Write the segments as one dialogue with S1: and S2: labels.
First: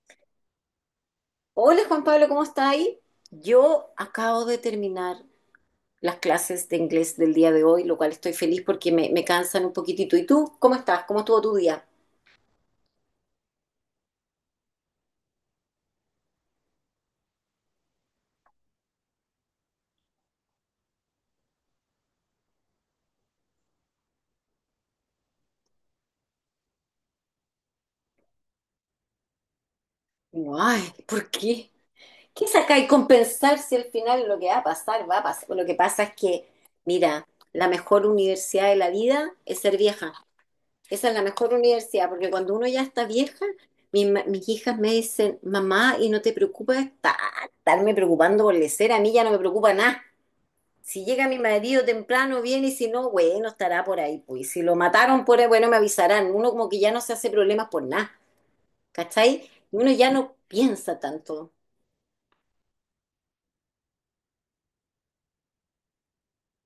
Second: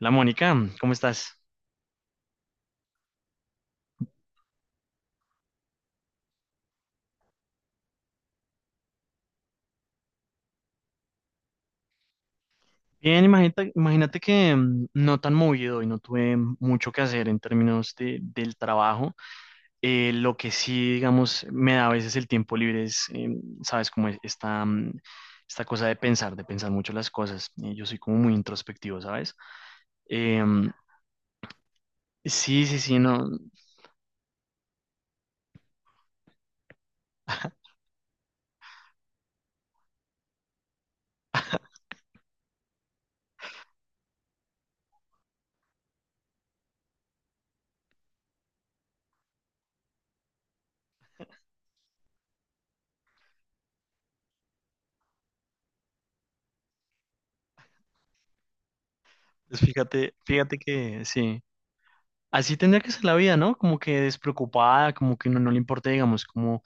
S1: Hola Mónica, ¿cómo estás?
S2: Hola Juan Pablo, ¿cómo está ahí? Yo acabo de terminar las clases de inglés del día de hoy, lo cual estoy feliz porque me cansan un poquitito. ¿Y tú? ¿Cómo estás? ¿Cómo estuvo tu día?
S1: Bien, imagínate, imagínate que no tan movido y no tuve mucho que hacer en términos del trabajo. Lo que sí, digamos, me da a veces el tiempo libre es, sabes, como esta, esta cosa de pensar mucho las cosas. Yo soy como muy introspectivo, ¿sabes? Em,
S2: Ay, ¿por qué? ¿Qué
S1: sí,
S2: saca
S1: sí,
S2: y
S1: sí, no.
S2: compensar si al final lo que va a pasar, va a pasar? Lo que pasa es que, mira, la mejor universidad de la vida es ser vieja. Esa es la mejor universidad, porque cuando uno ya está vieja, mis hijas me dicen, mamá, ¿y no te preocupa estarme preocupando por lecer? A mí ya no me preocupa nada. Si llega mi marido temprano, viene y si no, bueno, estará por ahí. Pues si lo mataron por ahí, bueno, me avisarán. Uno como que ya no se hace problemas por nada, ¿cachai?
S1: pues
S2: Uno ya
S1: Fíjate,
S2: no
S1: fíjate
S2: piensa
S1: que sí.
S2: tanto.
S1: Así tendría que ser la vida, ¿no? Como que despreocupada, como que no, no le importa, digamos, como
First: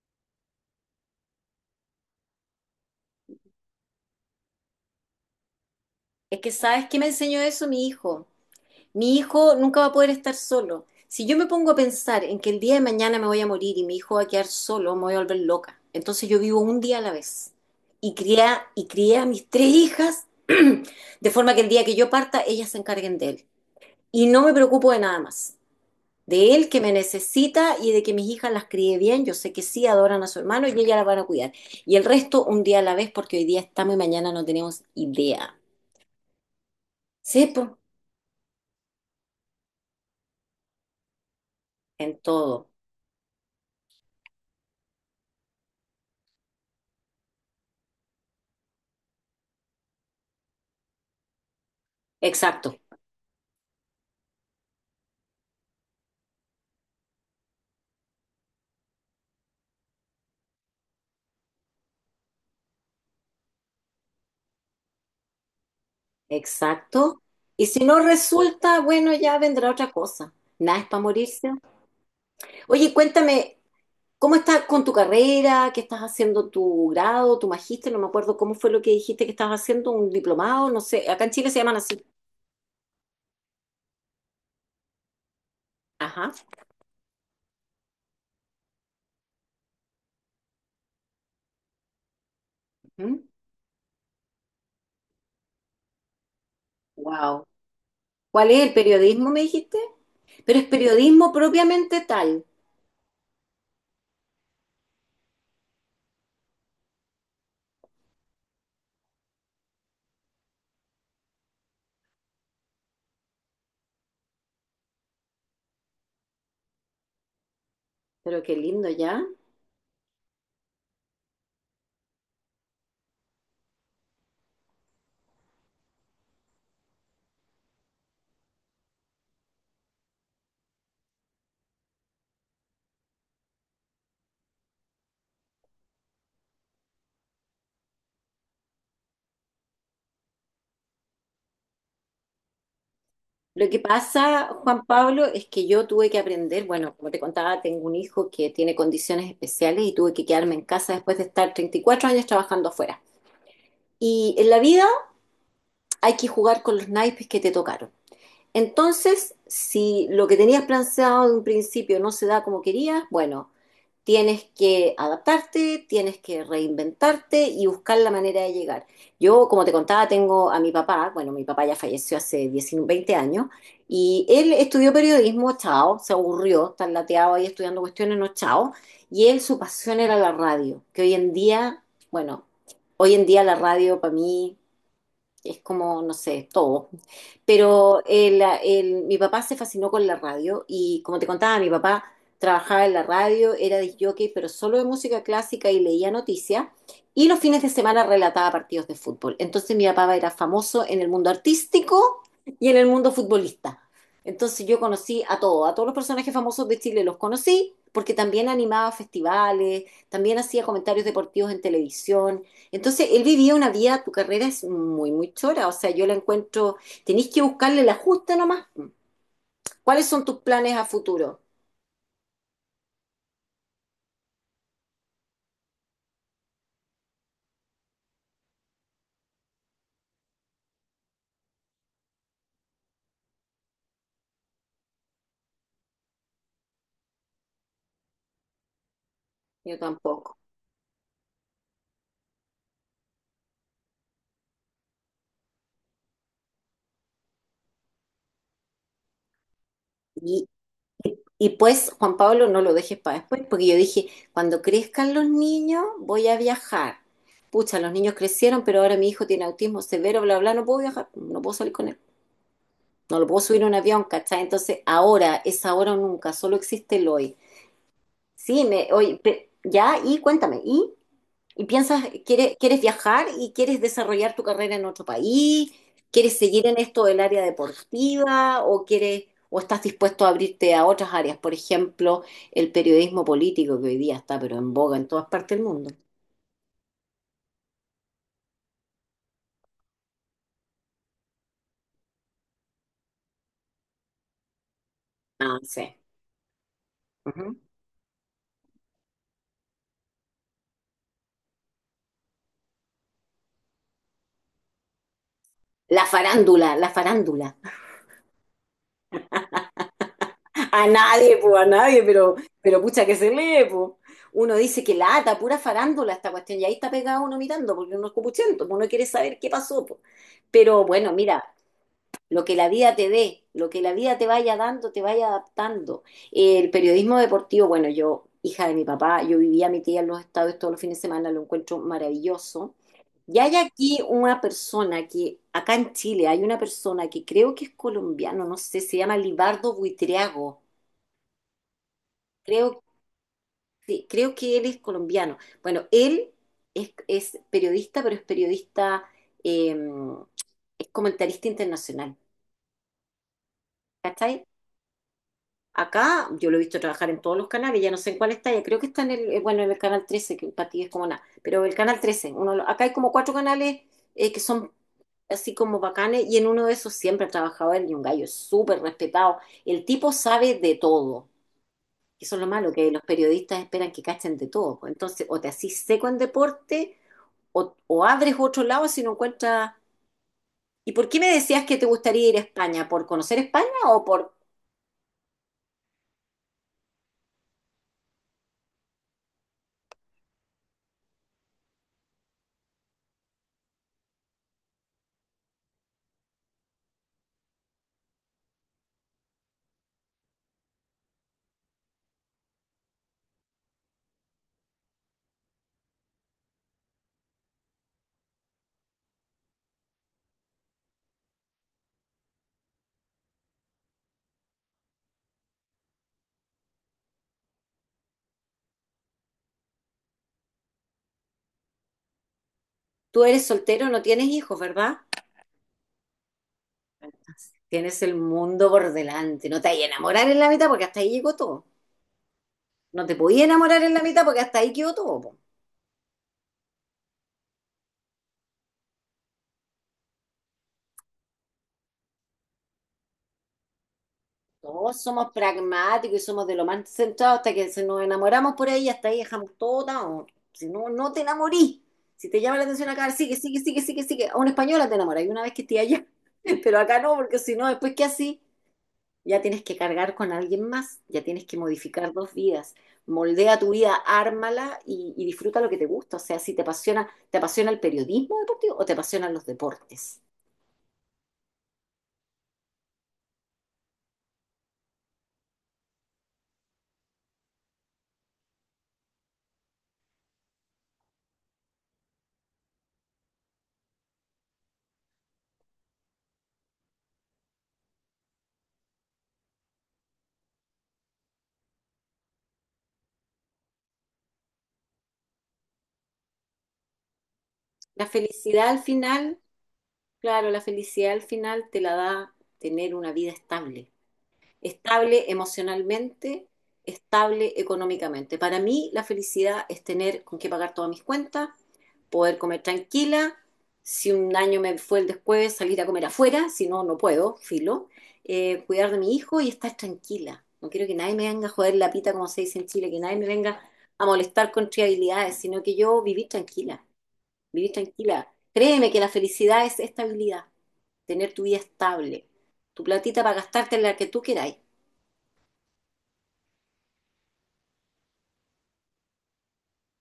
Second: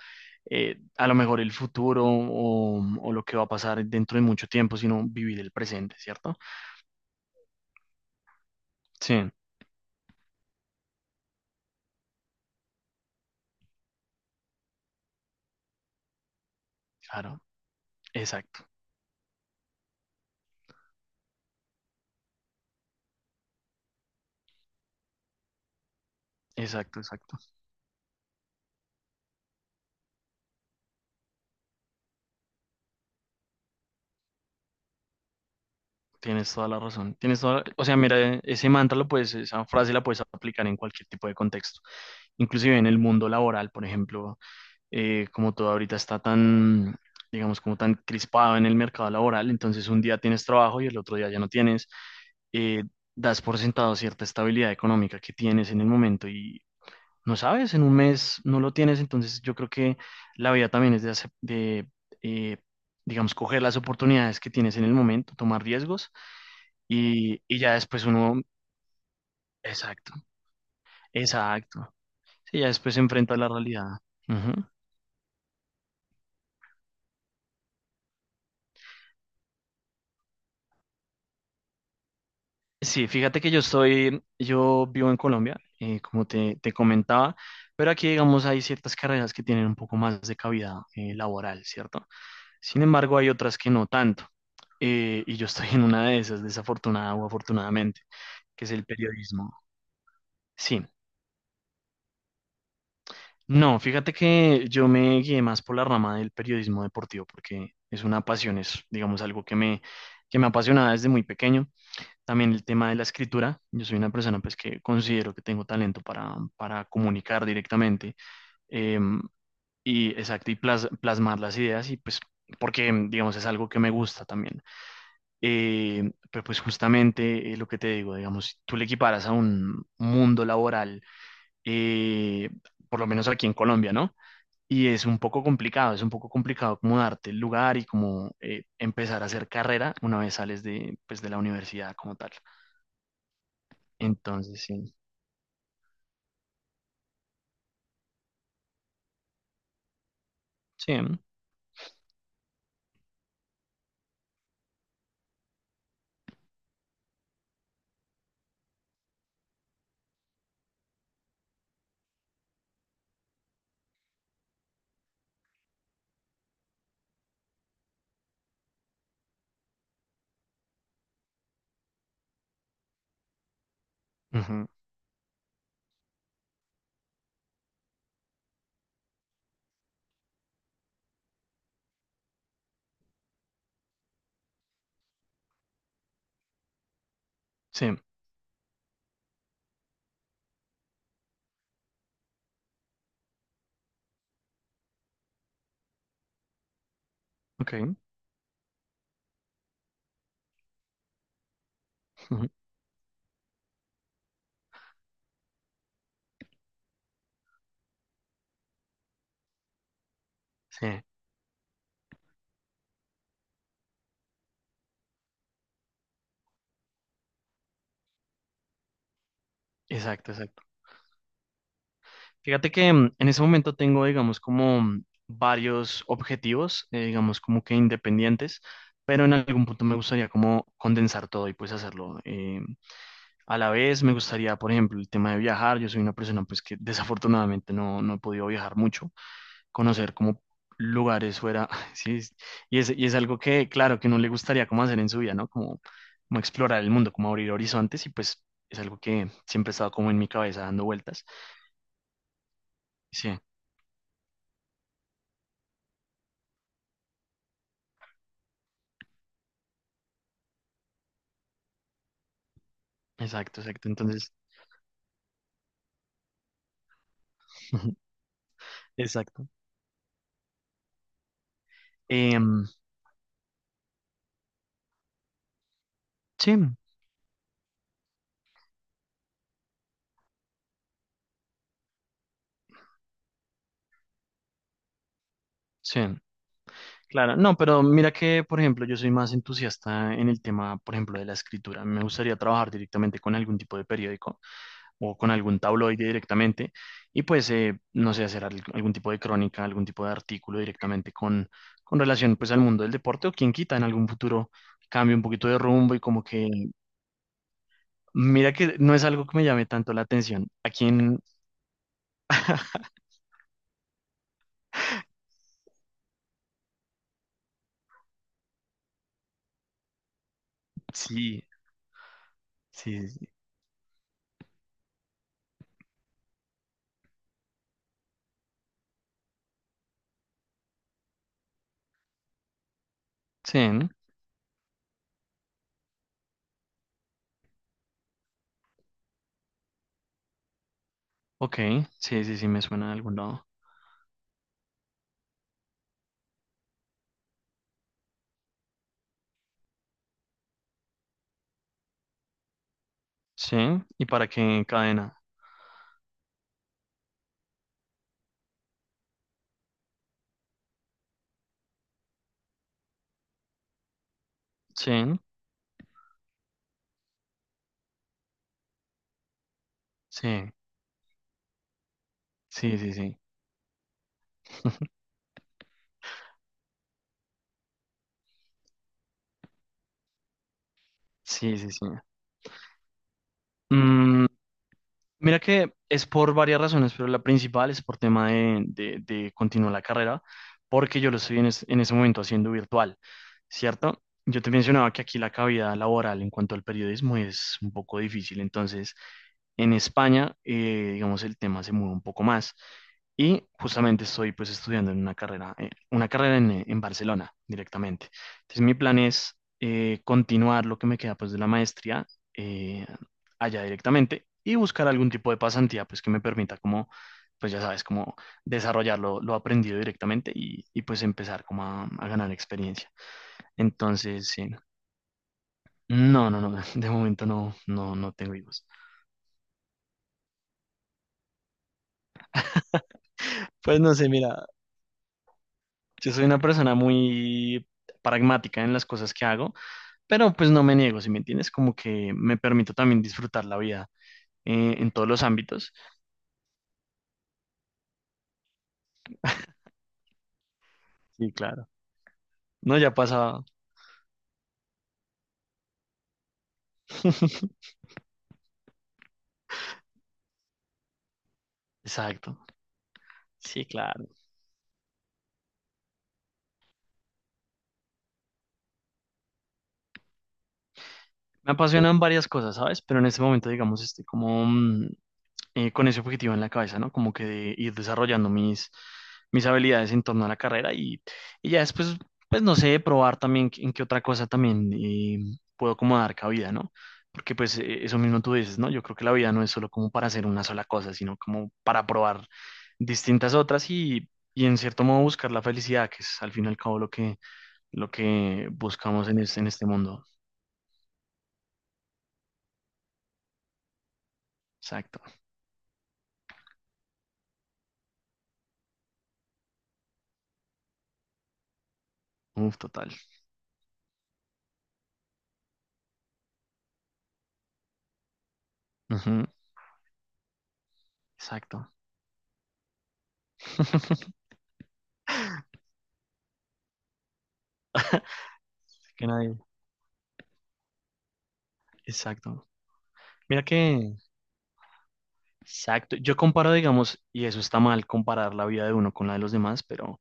S1: a lo mejor el futuro o lo que va a pasar dentro de mucho tiempo, sino vivir el presente, ¿cierto?
S2: Es que, ¿sabes qué me enseñó eso mi hijo? Mi
S1: Sí,
S2: hijo nunca va a poder estar solo. Si yo me pongo a pensar en que el día de mañana me voy a morir y mi hijo va a quedar solo, me voy a volver loca. Entonces yo vivo un día a la
S1: claro,
S2: vez. Y crié,
S1: exacto,
S2: y crié a mis tres hijas de forma que el día que yo parta, ellas se encarguen de él. Y no me preocupo de nada más. De él que me
S1: exacto, exacto.
S2: necesita y de que mis hijas las críe bien. Yo sé que sí adoran a su hermano y ellas las van a cuidar. Y el resto un día a la vez, porque hoy día estamos y mañana no tenemos idea.
S1: Tienes toda la razón.
S2: Sí, pues,
S1: O sea, mira, ese mantra lo puedes, esa frase la puedes aplicar en cualquier tipo de contexto,
S2: en todo.
S1: inclusive en el mundo laboral, por ejemplo, como todo ahorita está tan, digamos, como tan crispado en el mercado laboral, entonces un día tienes trabajo y el otro día ya no tienes,
S2: Exacto,
S1: eh, das por sentado cierta estabilidad económica que tienes en el momento y no sabes, en un mes no lo tienes, entonces yo creo que la vida también es de eh, digamos, coger las oportunidades que tienes en el momento, tomar riesgos
S2: exacto.
S1: y,
S2: Y
S1: ya
S2: si no
S1: después uno,
S2: resulta, bueno, ya vendrá otra
S1: exacto,
S2: cosa. Nada es para morirse.
S1: exacto, sí, ya
S2: Oye,
S1: después se enfrenta a la
S2: cuéntame,
S1: realidad.
S2: ¿cómo estás con tu carrera? ¿Qué estás haciendo tu grado, tu magíster? No me acuerdo cómo fue lo que dijiste que estabas haciendo, un diplomado, no sé. Acá en Chile se llaman así.
S1: Sí, fíjate que yo estoy, yo vivo en Colombia, como
S2: Ajá.
S1: te comentaba, pero aquí, digamos, hay ciertas carreras que tienen un poco más de cabida laboral, ¿cierto? Sin embargo, hay otras que no tanto. Y yo estoy en una de esas, desafortunada o
S2: Wow.
S1: afortunadamente,
S2: ¿Cuál es
S1: que es
S2: el
S1: el
S2: periodismo, me
S1: periodismo.
S2: dijiste? Pero es
S1: Sí,
S2: periodismo propiamente tal.
S1: no, fíjate que yo me guié más por la rama del periodismo deportivo, porque es una pasión, es, digamos, algo que me apasionaba desde muy pequeño. También el tema de la escritura. Yo soy una persona pues que considero que tengo talento para comunicar directamente
S2: Pero qué lindo
S1: eh,
S2: ya.
S1: y exacto, y plasmar las ideas y pues porque digamos es algo que me gusta también. Pero pues justamente lo que te digo, digamos, si tú le equiparas a un mundo laboral, eh, por lo menos aquí en Colombia, ¿no? Y es un poco complicado, es un poco complicado como darte el lugar y como empezar a hacer carrera una vez sales de, pues, de la universidad como tal.
S2: Lo que pasa,
S1: Entonces,
S2: Juan
S1: sí.
S2: Pablo, es que yo tuve que aprender, bueno, como te contaba, tengo un hijo que tiene condiciones especiales y tuve que quedarme en casa
S1: Sí,
S2: después de estar 34 años trabajando afuera. Y en la vida hay que jugar con los naipes que te tocaron. Entonces, si lo que tenías planteado de un principio no se da como querías, bueno, tienes que adaptarte, tienes que reinventarte y buscar la manera de llegar. Yo, como te contaba, tengo a mi papá, bueno, mi papá ya falleció hace 19, 20 años, y él
S1: ujú,
S2: estudió periodismo, chao, se aburrió, tan lateado ahí estudiando cuestiones, no, chao, y él su pasión era la radio, que hoy en día, bueno, hoy en día la radio para mí es como, no sé, todo.
S1: sí,
S2: Pero mi papá se fascinó con la radio y como te contaba, mi papá trabajaba en la radio, era disc jockey, pero solo de música clásica y leía noticias y los fines de
S1: ok,
S2: semana relataba partidos de fútbol. Entonces mi papá era famoso en el mundo artístico
S1: ujú,
S2: y en el mundo futbolista. Entonces yo conocí a todos los personajes famosos de Chile los conocí porque también animaba festivales, también hacía
S1: sí,
S2: comentarios deportivos en televisión. Entonces, él vivía una vida, tu carrera es muy, muy chora, o sea, yo la encuentro, tenéis que buscarle la justa nomás. ¿Cuáles son
S1: exacto,
S2: tus
S1: exacto.
S2: planes a futuro?
S1: Fíjate que en ese momento tengo, digamos, como varios objetivos, digamos, como que independientes, pero en algún punto me gustaría como condensar todo y pues hacerlo. A la vez me gustaría, por ejemplo, el tema de viajar. Yo soy una persona pues que desafortunadamente no, no he podido viajar mucho.
S2: Yo
S1: Conocer
S2: tampoco.
S1: como lugares fuera, sí, y es algo que, claro, que no le gustaría como hacer en su vida, ¿no? Como, como explorar el mundo, como abrir horizontes y pues es algo que siempre ha estado como en mi
S2: Y,
S1: cabeza dando
S2: y-
S1: vueltas.
S2: y pues, Juan Pablo, no lo dejes para
S1: Sí,
S2: después, porque yo dije, cuando crezcan los niños, voy a viajar. Pucha, los niños crecieron, pero ahora mi hijo tiene autismo severo, bla, bla, no puedo viajar, no puedo salir con él, no lo puedo
S1: exacto,
S2: subir a un
S1: exacto,
S2: avión,
S1: entonces,
S2: ¿cachai? Entonces, ahora es ahora o nunca, solo existe el hoy. Sí, oye,
S1: exacto.
S2: ya, y cuéntame, ¿y? ¿Y piensas, quieres,
S1: Em,
S2: quieres viajar y quieres desarrollar tu carrera en otro país? ¿Quieres
S1: sí,
S2: seguir en esto del área deportiva o quieres o estás dispuesto a abrirte a otras áreas? Por ejemplo, el periodismo político que hoy día está pero en boga en todas partes del mundo.
S1: sí. Claro, no, pero mira que, por ejemplo, yo soy más entusiasta en el tema, por ejemplo, de la escritura. Me gustaría trabajar directamente con algún tipo de periódico o con
S2: Ah,
S1: algún
S2: sí.
S1: tabloide directamente y pues,
S2: Ujú.
S1: no sé, hacer algún tipo de crónica, algún tipo de artículo directamente con relación pues al mundo del deporte o quien quita en algún futuro cambie un poquito de rumbo y
S2: La
S1: como que,
S2: farándula, la farándula.
S1: mira que no es algo que me llame tanto la atención. ¿A
S2: A
S1: quién?
S2: nadie, pues, a nadie, pero pucha que se lee, pues. Uno dice que lata, pura farándula esta cuestión, y ahí está pegado uno mirando, porque uno es copuchento, pues, uno quiere saber qué pasó, pues. Pero bueno, mira,
S1: Sí,
S2: lo que la vida
S1: sí,
S2: te
S1: sí.
S2: dé, lo que la vida te vaya dando, te vaya adaptando. El periodismo deportivo, bueno, yo, hija de mi papá, yo vivía a mi tía en los estados todos los fines de semana, lo encuentro maravilloso. Y hay
S1: Sí, ¿no?
S2: aquí una persona que, acá en Chile, hay una persona que creo que es colombiano, no sé, se llama Libardo Buitriago.
S1: Ok, sí, sí, sí, me
S2: Creo,
S1: suena de algún lado.
S2: sí, creo que él es colombiano. Bueno, él es periodista, pero es periodista, eh, es comentarista internacional.
S1: Sí, ¿y para
S2: ¿Cachai?
S1: qué cadena?
S2: Acá yo lo he visto trabajar en todos los canales, ya no sé en cuál está, ya creo que está en el, bueno, en el canal 13 que para ti es como nada, pero el canal 13. Uno, lo- acá hay como cuatro canales que son
S1: Sí,
S2: así como bacanes y en uno de esos siempre ha trabajado él y un gallo súper respetado. El tipo
S1: sí,
S2: sabe de todo, eso es lo malo,
S1: sí,
S2: que
S1: sí,
S2: los
S1: sí.
S2: periodistas esperan que cachen de todo, pues. Entonces, o te asís seco en deporte o abres otro lado si no encuentras... ¿Y por qué me
S1: Sí,
S2: decías
S1: sí,
S2: que te
S1: sí.
S2: gustaría ir a España? ¿Por conocer España o
S1: Mm,
S2: por
S1: mira que es por varias razones, pero la principal es por tema de continuar la carrera, porque yo lo estoy en, en ese momento haciendo virtual, ¿cierto? Yo te mencionaba que aquí la cavidad laboral en cuanto al periodismo es un poco difícil, entonces en España, digamos, el tema se mueve un poco más. Y justamente estoy pues estudiando en una carrera en Barcelona directamente. Entonces mi plan es continuar lo que me queda pues de la maestría eh, allá directamente y buscar algún tipo de pasantía pues que me permita como, pues ya sabes, como desarrollar lo aprendido directamente y, pues empezar como a ganar experiencia.
S2: tú eres soltero, no tienes
S1: Entonces, sí.
S2: hijos, ¿verdad?
S1: No, no, no, de momento no, no,
S2: Tienes
S1: no
S2: el
S1: tengo hijos.
S2: mundo por delante. No te hay enamorar en la mitad porque hasta ahí llegó todo. No te podías
S1: Pues
S2: enamorar en
S1: no
S2: la
S1: sé,
S2: mitad porque
S1: mira,
S2: hasta ahí quedó todo, po.
S1: yo soy una persona muy pragmática en las cosas que hago, pero pues no me niego, ¿si me entiendes? Como que me permito también disfrutar la vida en
S2: Todos
S1: todos los
S2: somos
S1: ámbitos.
S2: pragmáticos y somos de lo más centrados hasta que se nos enamoramos por ahí, hasta ahí dejamos todo down. Si no, no te
S1: Sí, claro.
S2: enamorís. Si te llama la
S1: No,
S2: atención
S1: ya
S2: acá, sigue,
S1: pasa.
S2: sigue, sigue, sigue, sigue. A una española te enamoras y una vez que esté allá. Pero acá no, porque si no, después qué así, ya tienes que cargar con alguien más, ya tienes que modificar dos
S1: Exacto.
S2: vidas. Moldea
S1: Sí,
S2: tu vida,
S1: claro.
S2: ármala y disfruta lo que te gusta. O sea, si te apasiona, ¿te apasiona el periodismo deportivo o te apasionan los deportes?
S1: Me apasionan varias cosas, ¿sabes? Pero en este momento, digamos, estoy como con ese objetivo en la cabeza, ¿no? Como que de ir desarrollando mis, mis habilidades en torno a la carrera y ya después, pues no sé, probar también en qué otra cosa también puedo como dar cabida, ¿no? Porque pues eso mismo tú dices, ¿no? Yo creo que la vida no es solo como para hacer una sola cosa, sino como para probar distintas otras y en cierto modo buscar la felicidad, que es al fin y al cabo lo
S2: La
S1: que
S2: felicidad al
S1: buscamos
S2: final,
S1: en este mundo.
S2: claro, la felicidad al final te la da tener una vida estable.
S1: Exacto.
S2: Estable emocionalmente, estable económicamente. Para mí, la felicidad es tener con qué pagar todas mis cuentas, poder
S1: Uf,
S2: comer
S1: total.
S2: tranquila. Si un año me fue el después, salir a comer afuera, si no, no puedo, filo. Cuidar de mi
S1: Ujú,
S2: hijo y estar tranquila. No quiero que nadie me venga a
S1: exacto.
S2: joder la pita, como se dice en Chile, que nadie me venga a molestar con triabilidades, sino que yo vivir tranquila, vivir tranquila. Créeme que
S1: Que
S2: la
S1: nadie.
S2: felicidad es estabilidad, tener tu vida estable,
S1: Exacto.
S2: tu platita para
S1: Mira
S2: gastarte en
S1: que,
S2: la que tú queráis.
S1: exacto, yo comparo, digamos, y eso está mal, comparar la vida de uno con la de los demás, pero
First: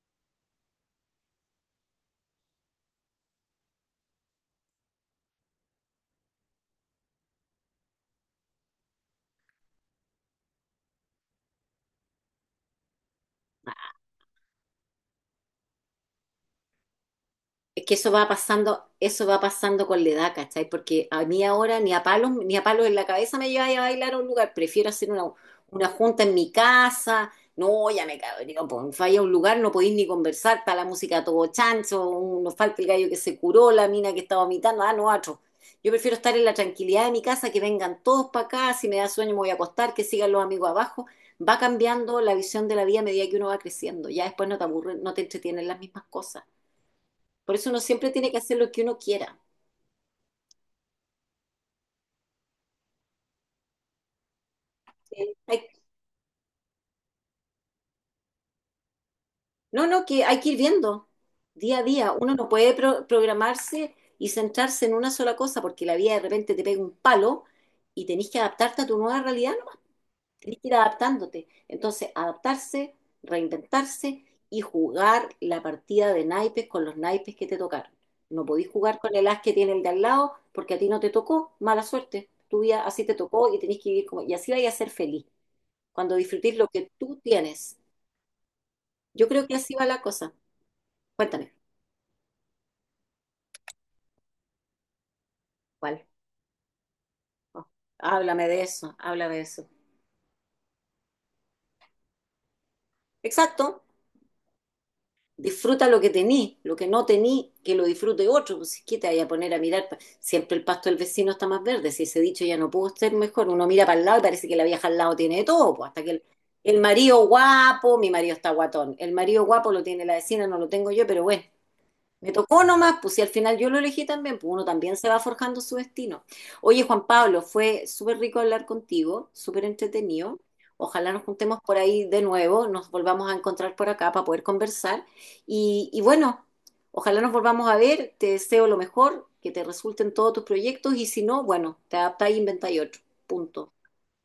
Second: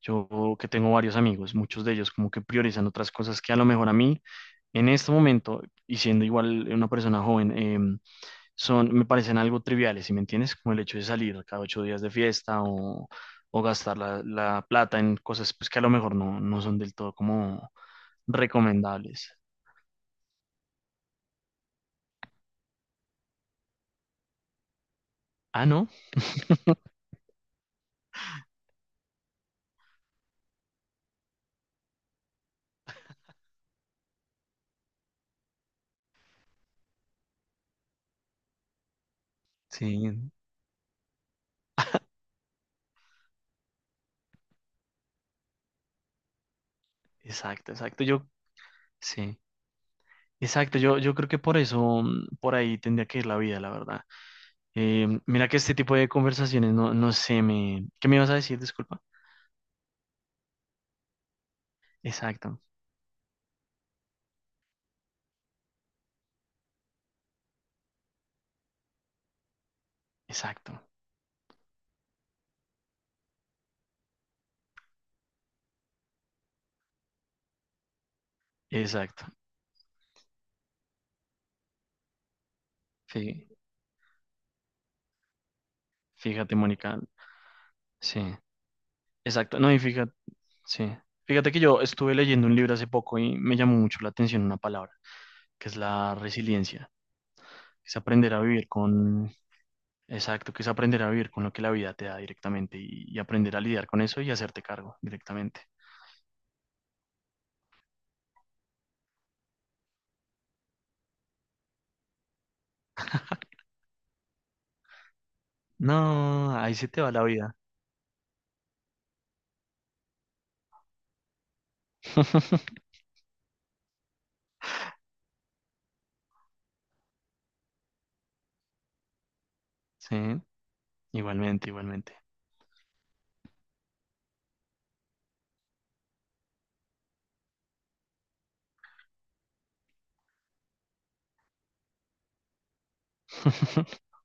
S1: yo que tengo varios amigos, muchos de ellos como que priorizan otras cosas que a lo mejor a mí, en este momento, y siendo igual una persona joven, son, me parecen algo triviales, ¿sí me entiendes? Como el hecho de salir cada ocho días de fiesta o gastar la, la plata en cosas pues, que a lo mejor no, no son del todo como
S2: Es que eso
S1: recomendables.
S2: va pasando con la edad, ¿cachai? Porque a mí ahora ni a palos, ni a palos en la cabeza me lleva a bailar a un lugar. Prefiero hacer una,
S1: Ah,
S2: una
S1: ¿no?
S2: junta en mi casa. No, ya me cabreo, pues falla a un lugar, no podéis ni conversar, está la música a todo chancho, nos falta el gallo que se curó, la mina que está vomitando, ah, no, otro. Yo prefiero estar en la tranquilidad de mi casa, que vengan todos para acá, si me da sueño me voy a acostar, que
S1: Sí,
S2: sigan los amigos abajo. Va cambiando la visión de la vida a medida que uno va creciendo. Ya después no te aburre, no te entretienen las mismas cosas. Por eso
S1: exacto,
S2: uno
S1: exacto.
S2: siempre
S1: Yo,
S2: tiene que hacer lo que uno quiera.
S1: sí. Exacto, yo creo que por eso, por ahí tendría que ir la vida, la verdad.
S2: Sí.
S1: Mira que este tipo de conversaciones, no, no sé, me... ¿Qué me ibas a decir? Disculpa.
S2: No, no, que hay que ir viendo día a día. Uno no
S1: Exacto,
S2: puede programarse y centrarse en una sola cosa porque la vida de repente te pega un palo y tenés que adaptarte a tu nueva realidad, ¿no? Tenés que ir
S1: exacto,
S2: adaptándote. Entonces, adaptarse, reinventarse y jugar la partida de naipes con los naipes que te tocaron. No podís jugar con
S1: exacto.
S2: el as que tiene el de al lado porque a ti no te tocó, mala suerte. Tu vida así te
S1: Fí-
S2: tocó y tenés que vivir como... Y así vayas a ser feliz. Cuando
S1: Fíjate,
S2: disfrutís lo que
S1: Mónica.
S2: tú tienes.
S1: Sí,
S2: Yo creo que
S1: exacto. No,
S2: así
S1: y
S2: va la
S1: fíjate,
S2: cosa.
S1: sí. Fíjate
S2: Cuéntame.
S1: que yo estuve leyendo un libro hace poco y me llamó mucho la atención una palabra, que es
S2: ¿Cuál?
S1: la resiliencia.
S2: Oh,
S1: Que es aprender a
S2: háblame de
S1: vivir
S2: eso,
S1: con,
S2: háblame de eso.
S1: exacto, que es aprender a vivir con lo que la vida te da directamente y aprender a
S2: Exacto.
S1: lidiar con eso y hacerte cargo directamente.
S2: Disfruta lo que tení, lo que no tení, que lo disfrute otro. Pues, ¿qué te vaya a poner a mirar? Siempre el pasto del vecino está más verde. Si ese dicho ya no pudo ser mejor, uno mira para el lado y parece que la vieja al lado tiene de todo. Pues, hasta que el,
S1: No, ahí
S2: el
S1: se te va la
S2: marido
S1: vida.
S2: guapo, mi marido está guatón. El marido guapo lo tiene la vecina, no lo tengo yo, pero bueno, me tocó nomás, pues si al final yo lo elegí también, pues uno también se va forjando su destino. Oye, Juan Pablo, fue súper rico hablar contigo, súper
S1: Sí,
S2: entretenido. Ojalá nos juntemos
S1: igualmente,
S2: por ahí
S1: igualmente.
S2: de nuevo, nos volvamos a encontrar por acá para poder conversar. Y bueno, ojalá nos volvamos a ver, te deseo lo mejor, que te resulten todos tus proyectos y si no, bueno, te adaptás e inventáis otro. Punto.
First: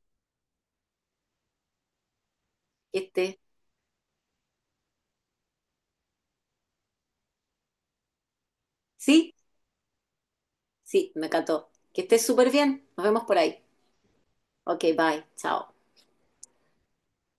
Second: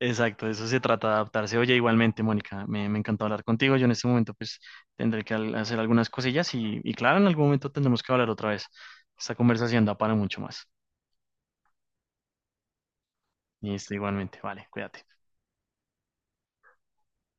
S1: Exacto, de eso se trata de adaptarse. Oye, igualmente, Mónica, me,
S2: Que
S1: me encantó
S2: estés,
S1: hablar contigo. Yo en este momento pues tendré que hacer algunas cosillas y claro, en algún momento tendremos que hablar otra vez.
S2: sí,
S1: Esta conversación da para mucho más.
S2: sí, me encantó. Que estés súper bien, nos vemos por ahí.
S1: Y esto igualmente, vale,
S2: Ok,
S1: cuídate.
S2: bye, chao.